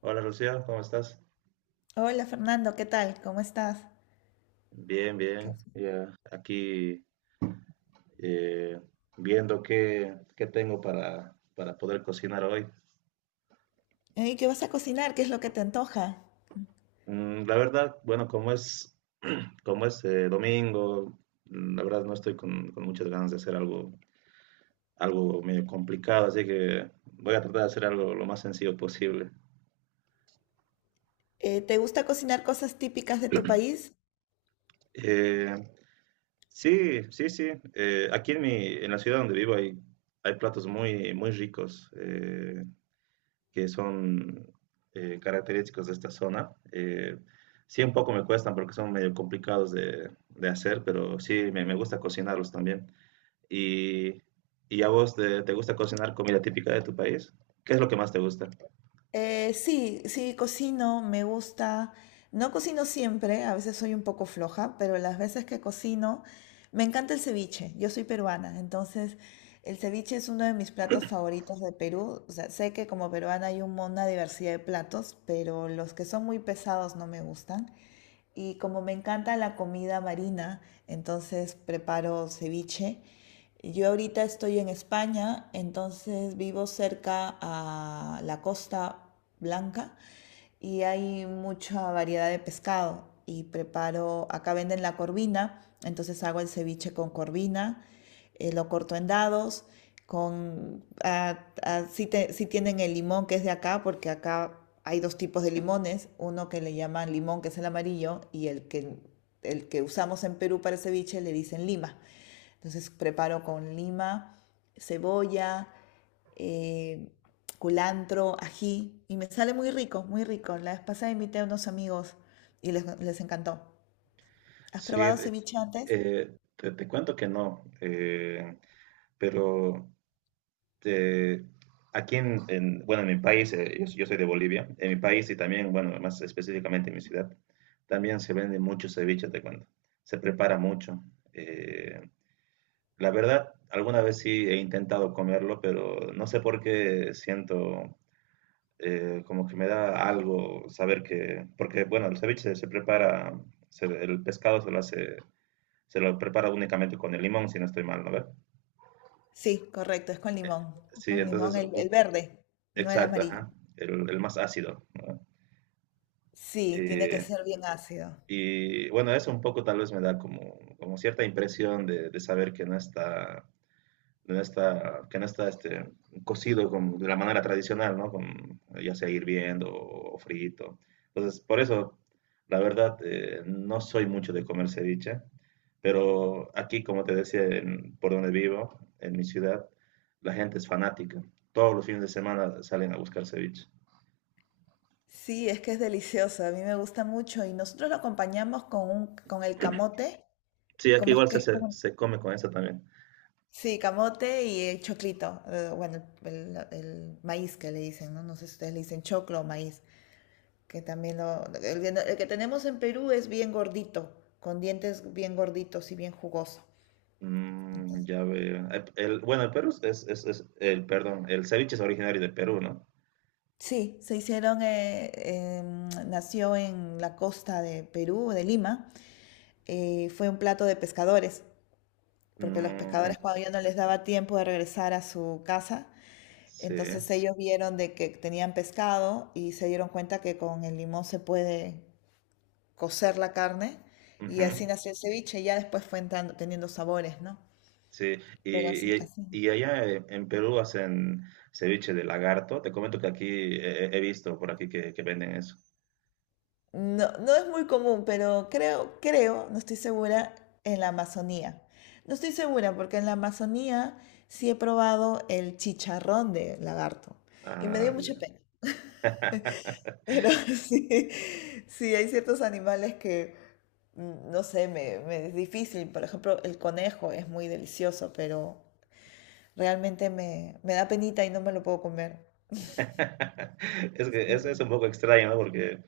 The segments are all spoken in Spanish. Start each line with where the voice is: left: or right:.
right: Hola Lucía, ¿cómo estás?
left: Hola Fernando, ¿qué tal? ¿Cómo estás?
right: Bien,
left: ¿Qué
right: bien.
left: haces?
right: Ya aquí eh, viendo qué tengo para poder cocinar hoy.
left: Ey, ¿qué vas a cocinar? ¿Qué es lo que te antoja?
right: La verdad, bueno, como es domingo, la verdad no estoy con muchas ganas de hacer algo medio complicado, así que voy a tratar de hacer algo lo más sencillo posible.
left: ¿Te gusta cocinar cosas típicas de tu país?
right: Eh, sí, sí, sí. Aquí en la ciudad donde vivo hay platos muy, muy ricos. Que son característicos de esta zona. Sí, un poco me cuestan porque son medio complicados de hacer, pero sí, me gusta cocinarlos también. Y, ¿Y a vos te gusta cocinar comida típica de tu país? ¿Qué es lo que más te gusta?
left: Sí, sí, cocino, me gusta. No cocino siempre, a veces soy un poco floja, pero las veces que cocino, me encanta el ceviche. Yo soy peruana, entonces el ceviche es uno de mis platos favoritos de Perú. O sea, sé que como peruana hay una diversidad de platos, pero los que son muy pesados no me gustan. Y como me encanta la comida marina, entonces preparo ceviche. Yo ahorita estoy en España, entonces vivo cerca a la Costa Blanca y hay mucha variedad de pescado. Y preparo, acá venden la corvina, entonces hago el ceviche con corvina, lo corto en dados, sí, sí tienen el limón que es de acá, porque acá hay dos tipos de limones, uno que le llaman limón, que es el amarillo, y el que usamos en Perú para el ceviche le dicen lima. Entonces preparo con lima, cebolla, eh, culantro, ají, y me sale muy rico, muy rico. La vez pasada invité a unos amigos y les encantó. ¿Has
right: Sí,
left: probado ceviche antes?
right: te cuento que no, pero este, aquí bueno, en mi país, yo soy de Bolivia, en mi país y también, bueno, más específicamente en mi ciudad, también se vende mucho ceviche, te cuento. Se prepara mucho. Eh, la verdad, alguna vez sí he intentado comerlo, pero no sé por qué siento como que me da algo saber que, porque, bueno, el ceviche se prepara, el pescado se lo hace, se lo prepara únicamente con el limón, si no estoy mal, ¿no ve?
left: Sí, correcto, es con limón.
right: Sí,
left: Con
right: entonces,
left: limón, el verde, no el
right: exacto,
left: amarillo.
right: ajá, el más ácido, ¿no?
left: Sí, tiene que
right: Eh,
left: ser bien ácido.
right: y bueno, eso un poco tal vez me da como cierta impresión de saber que que no está cocido de la manera tradicional, ¿no? Con, ya sea hirviendo o frito. Entonces, por eso, la verdad, no soy mucho de comer ceviche, pero aquí, como te decía, por donde vivo, en mi ciudad, la gente es fanática. Todos los fines de semana salen a buscar ceviche.
left: Sí, es que es delicioso, a mí me gusta mucho y nosotros lo acompañamos con con el camote,
right: Sí, aquí
left: ¿cómo es
right: igual
left: que es?
right: se come con eso también.
left: Sí, camote y el choclito, bueno, el, el- maíz que le dicen, ¿no? No sé si ustedes le dicen choclo o maíz, que también lo, el que tenemos en Perú es bien gordito, con dientes bien gorditos y bien jugoso.
right: Mm, ya veo. Bueno, el Perú es- el, perdón, el ceviche es originario de Perú, ¿no?
left: Sí, se hicieron, nació en la costa de Perú, de Lima. Fue un plato de pescadores, porque los
right: Ujú,
left: pescadores cuando ya no les daba tiempo de regresar a su casa,
right: sí,
left: entonces ellos vieron de que tenían pescado y se dieron cuenta que con el limón se puede cocer la carne, y
right: ujú,
left: así nació el ceviche. Ya después teniendo sabores, ¿no?
right: sí.
left: Pero así,
right: Y, y-
left: así.
right: y allá en Perú hacen ceviche de lagarto. Te comento que aquí he visto por aquí que venden eso.
left: No, no es muy común, pero creo, no estoy segura, en la Amazonía. No estoy segura porque en la Amazonía sí he probado el chicharrón de lagarto y me dio
right: Ah,
left: mucha
right: ya.
left: pena. Pero sí, sí, hay ciertos animales que, no sé, me es difícil. Por ejemplo, el conejo es muy delicioso, pero realmente me da penita y no me lo puedo comer.
right: Es que eso
left: Sí.
right: es un poco extraño, ¿no? Porque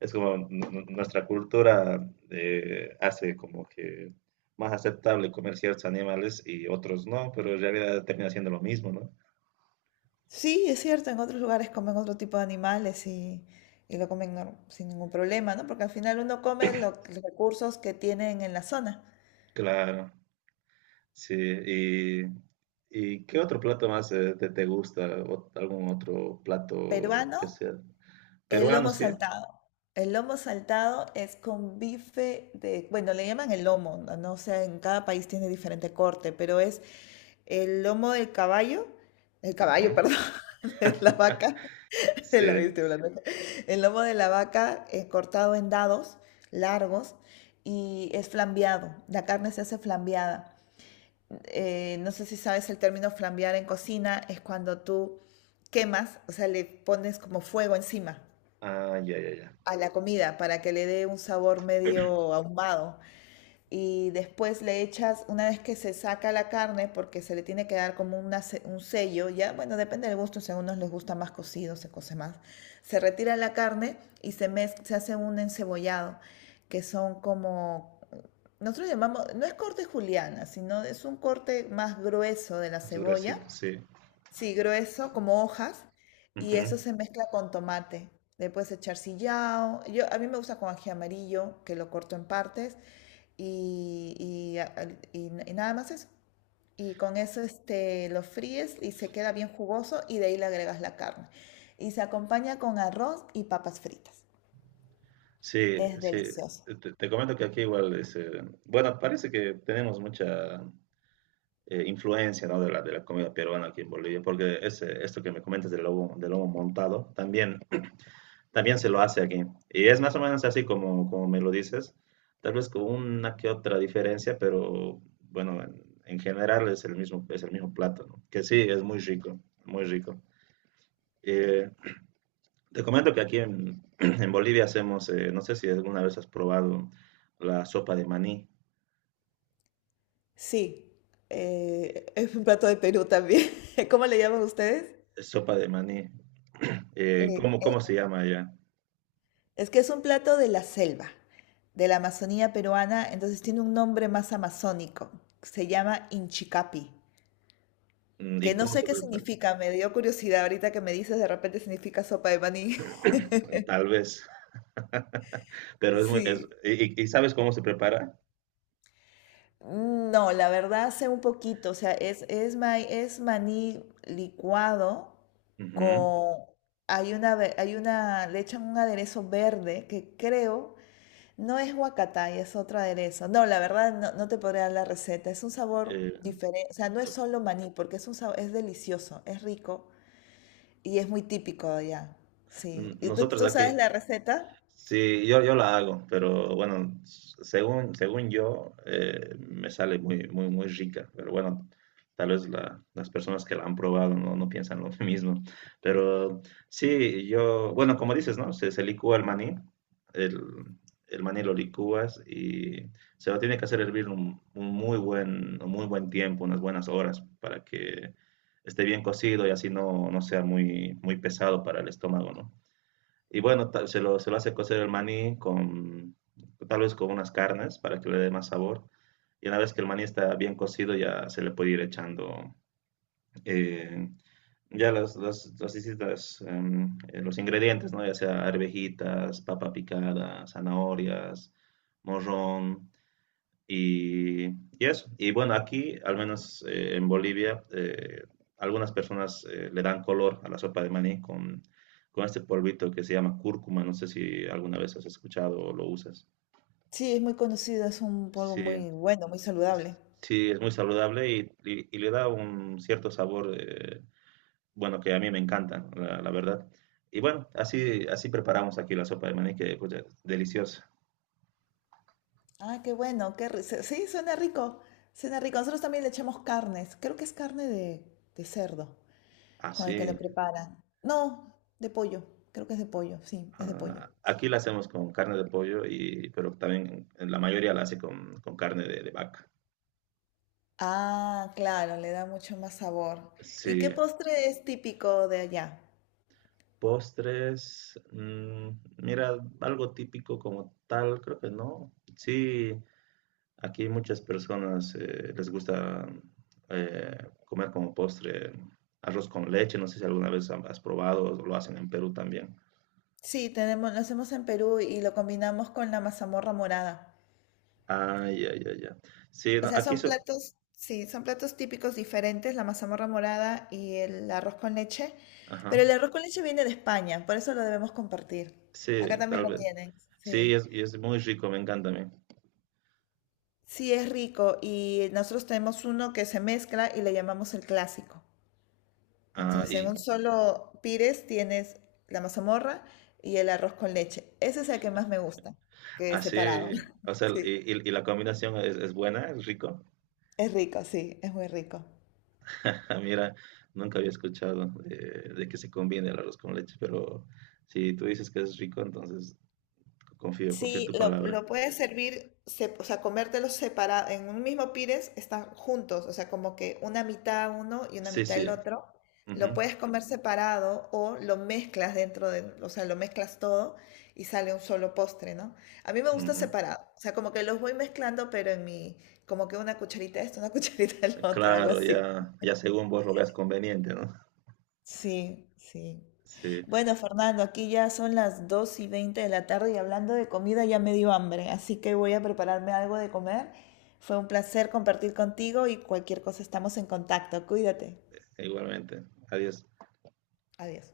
right: es como nuestra cultura hace como que más aceptable comer ciertos animales y otros no, pero en realidad termina siendo lo mismo, ¿no?
left: Sí, es cierto, en otros lugares comen otro tipo de animales y lo comen sin ningún problema, ¿no? Porque al final uno come los recursos que tienen en la zona.
right: Claro, sí. Y qué otro plato más te gusta? ¿O ¿Algún otro plato
left: Peruano,
right: que sea
left: el
right: peruano,
left: lomo
right: sí?
left: saltado. El lomo saltado es con bife de, bueno, le llaman el lomo, no. No sé, en cada país tiene diferente corte, pero es el lomo del caballo, el caballo,
right: Ujú.
left: perdón, de la vaca, El
right: Sí.
left: lomito de El lomo de la vaca es cortado en dados largos y es flambeado. La carne se hace flambeada. No sé si sabes el término flambear en cocina, es cuando tú quemas, o sea, le pones como fuego encima
right: Ah, ya, ya, ya.
left: a la comida para que le dé un sabor medio ahumado, y después le echas, una vez que se saca la carne, porque se le tiene que dar como una un sello, ya, bueno, depende del gusto, si a unos les gusta más cocido, se cose más, se retira la carne y se hace un encebollado, que son como, nosotros llamamos, no es corte juliana, sino es un corte más grueso de la
right: Más
left: cebolla.
right: gruesito, sí.
left: Sí, grueso, como hojas, y
right: Ujú.
left: eso se mezcla con tomate. Le puedes echar sillao. Yo, a mí me gusta con ají amarillo, que lo corto en partes, y, y nada más eso. Y con eso este, lo fríes y se queda bien jugoso, y de ahí le agregas la carne. Y se acompaña con arroz y papas fritas.
right: Sí,
left: Es
right: sí.
left: delicioso.
right: Te comento que aquí igual bueno, parece que tenemos mucha influencia, ¿no? De de la comida peruana aquí en Bolivia, porque esto que me comentas del del lobo montado, también se lo hace aquí. Y es más o menos así como me lo dices, tal vez con una que otra diferencia, pero bueno, en general es el mismo plato, ¿no? Que sí, es muy rico, muy rico. Eh, Te comento que aquí en, en Bolivia hacemos, no sé si alguna vez has probado la sopa de maní.
left: Sí, es un plato de Perú también. ¿Cómo le llaman ustedes?
right: Es sopa de maní. Cómo se llama allá?
left: Es que es un plato de la selva, de la Amazonía peruana, entonces tiene un nombre más amazónico. Se llama Inchicapi,
right: Mm, ¿y
left: que no
right: cómo
left: sé
right: se
left: qué
right: prepara?
left: significa, me dio curiosidad ahorita que me dices, de repente significa sopa de maní.
right: Tal vez.
left: Sí.
right: ¿Y sabes cómo se prepara?
left: No, la verdad sé un poquito, o sea, es maní licuado
right: Ujú.
left: con... hay una, le echan un aderezo verde que creo no es huacatay, es otra aderezo. No, la verdad no, no te podría dar la receta. Es un sabor
right: Eh,
left: diferente, o sea, no es solo maní, porque es un sabor, es delicioso, es rico y es muy típico de allá. Sí. ¿Y
right: Nosotros
left: tú sabes
right: aquí.
left: la receta?
right: Sí, yo la hago, pero bueno, según yo, me sale muy, muy, muy rica. Pero bueno, tal vez las personas que la han probado no piensan lo mismo. Pero sí, yo, bueno, como dices, ¿no? Se licúa el maní, el, el maní lo licúas y se lo tiene que hacer hervir un muy buen tiempo, unas buenas horas, para que esté bien cocido y así no sea muy, muy pesado para el estómago, ¿no? Y bueno, se lo hace cocer el maní tal vez con unas carnes para que le dé más sabor. Y una vez que el maní está bien cocido, ya se le puede ir echando eh, ya los ingredientes, ¿no? Ya sea arvejitas, papa picada, zanahorias, morrón. Y eso. Y bueno, aquí, al menos en Bolivia, algunas personas le dan color a la sopa de maní con este polvito que se llama cúrcuma. No sé si alguna vez has escuchado o lo usas.
left: Sí, es muy conocido, es un polvo
right: Sí,
left: muy bueno, muy saludable.
right: sí, es muy saludable y le da un cierto sabor, bueno, que a mí me encanta, la verdad. Y bueno, así preparamos aquí la sopa de maní, que pues, es deliciosa.
left: Ah, qué bueno, sí, suena rico, suena rico. Nosotros también le echamos carnes, creo que es carne de cerdo con el que le
right: Así.
left: preparan. No, de pollo, creo que es de pollo, sí, es de pollo.
right: Ah, aquí la hacemos con carne de pollo, pero también la mayoría la hace con carne de vaca.
left: Ah, claro, le da mucho más sabor. ¿Y qué
right: Sí,
left: postre es típico de allá?
right: postres, mira, algo típico como tal, creo que no. Sí, aquí muchas personas les gusta eh, comer como postre arroz con leche, no sé si alguna vez has probado, o lo hacen en Perú también.
left: Sí, tenemos, lo hacemos en Perú y lo combinamos con la mazamorra morada.
right: Ah, ya, ya, ya. Sí,
left: O
right: no,
left: sea,
right: aquí
left: son
right: so-
left: platos, sí, son platos típicos diferentes, la mazamorra morada y el arroz con leche. Pero
right: Ajá,
left: el arroz con leche viene de España, por eso lo debemos compartir.
right: sí,
left: Acá también
right: tal
left: lo
right: vez.
left: tienen,
right: Sí,
left: sí.
right: y es muy rico, me encanta a mí.
left: Sí, es rico y nosotros tenemos uno que se mezcla y le llamamos el clásico.
right: Ah,
left: Entonces,
right: y
left: en un solo pires tienes la mazamorra y el arroz con leche. Ese es el que más me gusta, que es separado.
right: así, o sea,
left: Sí,
right: y la combinación es buena, es rico.
left: es rico, sí, es muy rico.
right: Ah, mira, nunca había escuchado de que se combine el arroz con leche, pero si tú dices que es rico, entonces confío en
left: Sí,
right: tu palabra.
left: lo puedes servir, o sea, comértelos separados, en un mismo pires están juntos, o sea, como que una mitad uno y una
right: Sí,
left: mitad el
right: sí.
left: otro. Lo
right: Ujú,
left: puedes comer separado o lo mezclas dentro de, o sea, lo mezclas todo y sale un solo postre, ¿no? A mí me gusta
right: ujú.
left: separado, o sea, como que los voy mezclando, pero en mi, como que una cucharita de esto, una cucharita del otro, algo
right: Claro,
left: así.
right: ya, ya según vos lo veas conveniente, ¿no?
left: Sí, sí.
right: Sí,
left: Bueno, Fernando, aquí ya son las 2:20 de la tarde y hablando de comida ya me dio hambre, así que voy a prepararme algo de comer. Fue un placer compartir contigo y cualquier cosa estamos en contacto. Cuídate.
right: igualmente. Adiós.
left: Adiós.